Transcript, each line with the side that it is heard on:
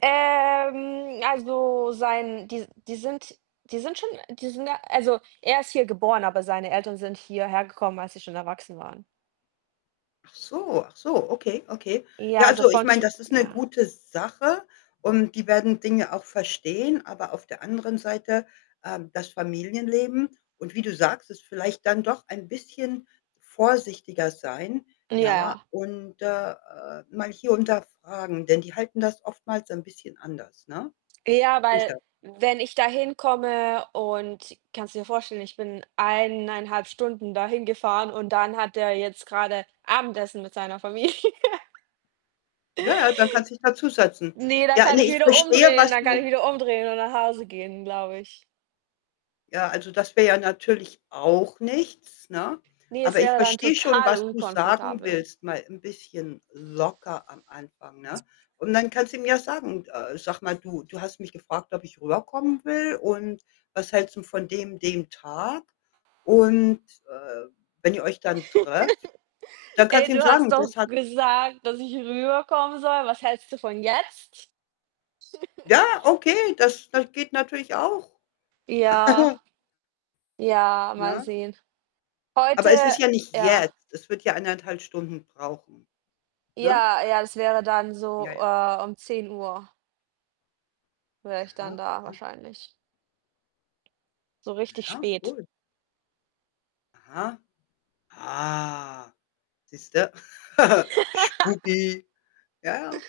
right: Ähm, also sein, die s die sind die sind schon die sind da, äh also er ist hier geboren, aber seine Eltern sind hierher gekommen, als sie schon erwachsen waren.
left: Ach so, ach so, okay, okay.
right: Ja,
left: Ja,
right: also
left: also ich
right: von
left: meine,
right: zu
left: das ist 'ne
right: ja.
left: gute Sache und die werden Dinge auch verstehen, aber auf der anderen Seite, ähm, das Familienleben und wie du sagst, es vielleicht dann doch ein bisschen vorsichtiger sein, ja,
right: Ja.
left: und, äh, äh, mal hier und da fragen, denn die halten das oftmals 'n bisschen anders, ne?
right: Ja, weil,
left: Sicher.
right: wenn ich da hinkomme und kannst du dir vorstellen, ich bin 1,5 Stunden da hingefahren und dann hat der jetzt gerade Abendessen mit seiner Familie.
left: Ja ja, da kannst dich da zusetzen.
right: Ne, dann
left: Ja,
right: kann
left: ne,
right: ich
left: ich
right: wieder
left: verstehe,
right: umdrehen,
left: was
right: dann kann ich
left: du
right: wieder umdrehen und nach Hause gehen, glaube ich.
left: Ja, also das wäre ja natürlich auch nichts, ne?
right: Ne, es
left: Aber ich
right: wäre dann
left: verstehe schon,
right: total
left: was du sagen
right: unkomfortabel.
left: willst, mal 'n bisschen locker am Anfang, ne? Und dann kannst ihm ja sagen: „Äh, sag mal, du du hast mich gefragt, ob ich rüberkommen will und was hältst 'n von dem dem Tag?“ Und, äh, wenn ihr euch dann trefft, dann kannst
right: „Ey,
left: du ihm
right: du hast
left: sagen,
right: doch
left: das hat
right: gesagt, dass ich rüberkommen soll. Was hältst du von jetzt?“
left: Ja, okay, das das geht natürlich auch.
right: Ja. Ja, mal
left: Ja?
right: sehen. Heute
left: Aber es ist ja nicht
right: ja.
left: jetzt. Es wird ja 1 1/2 Stunden brauchen, ne?
right: Ja, ja, das wäre dann so,
left: Ja, ja.
right: äh, um 10:00 wäre ich dann
left: Aha,
right: da
left: aha.
right: wahrscheinlich. So
left: Na
right: richtig
left: ja,
right: spät.
left: gut. Aha, ah. Siehst du, spooky. Ja, ja.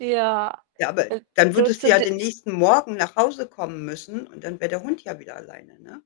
right: Ja,
left: Ja, aber
right: äh,
left: dann
right: so
left: würdest du
right: zu
left: ja
right: d
left: den
right: s
left: nächsten Morgen nach Hause kommen müssen und dann wäre der Hund ja wieder alleine, ne?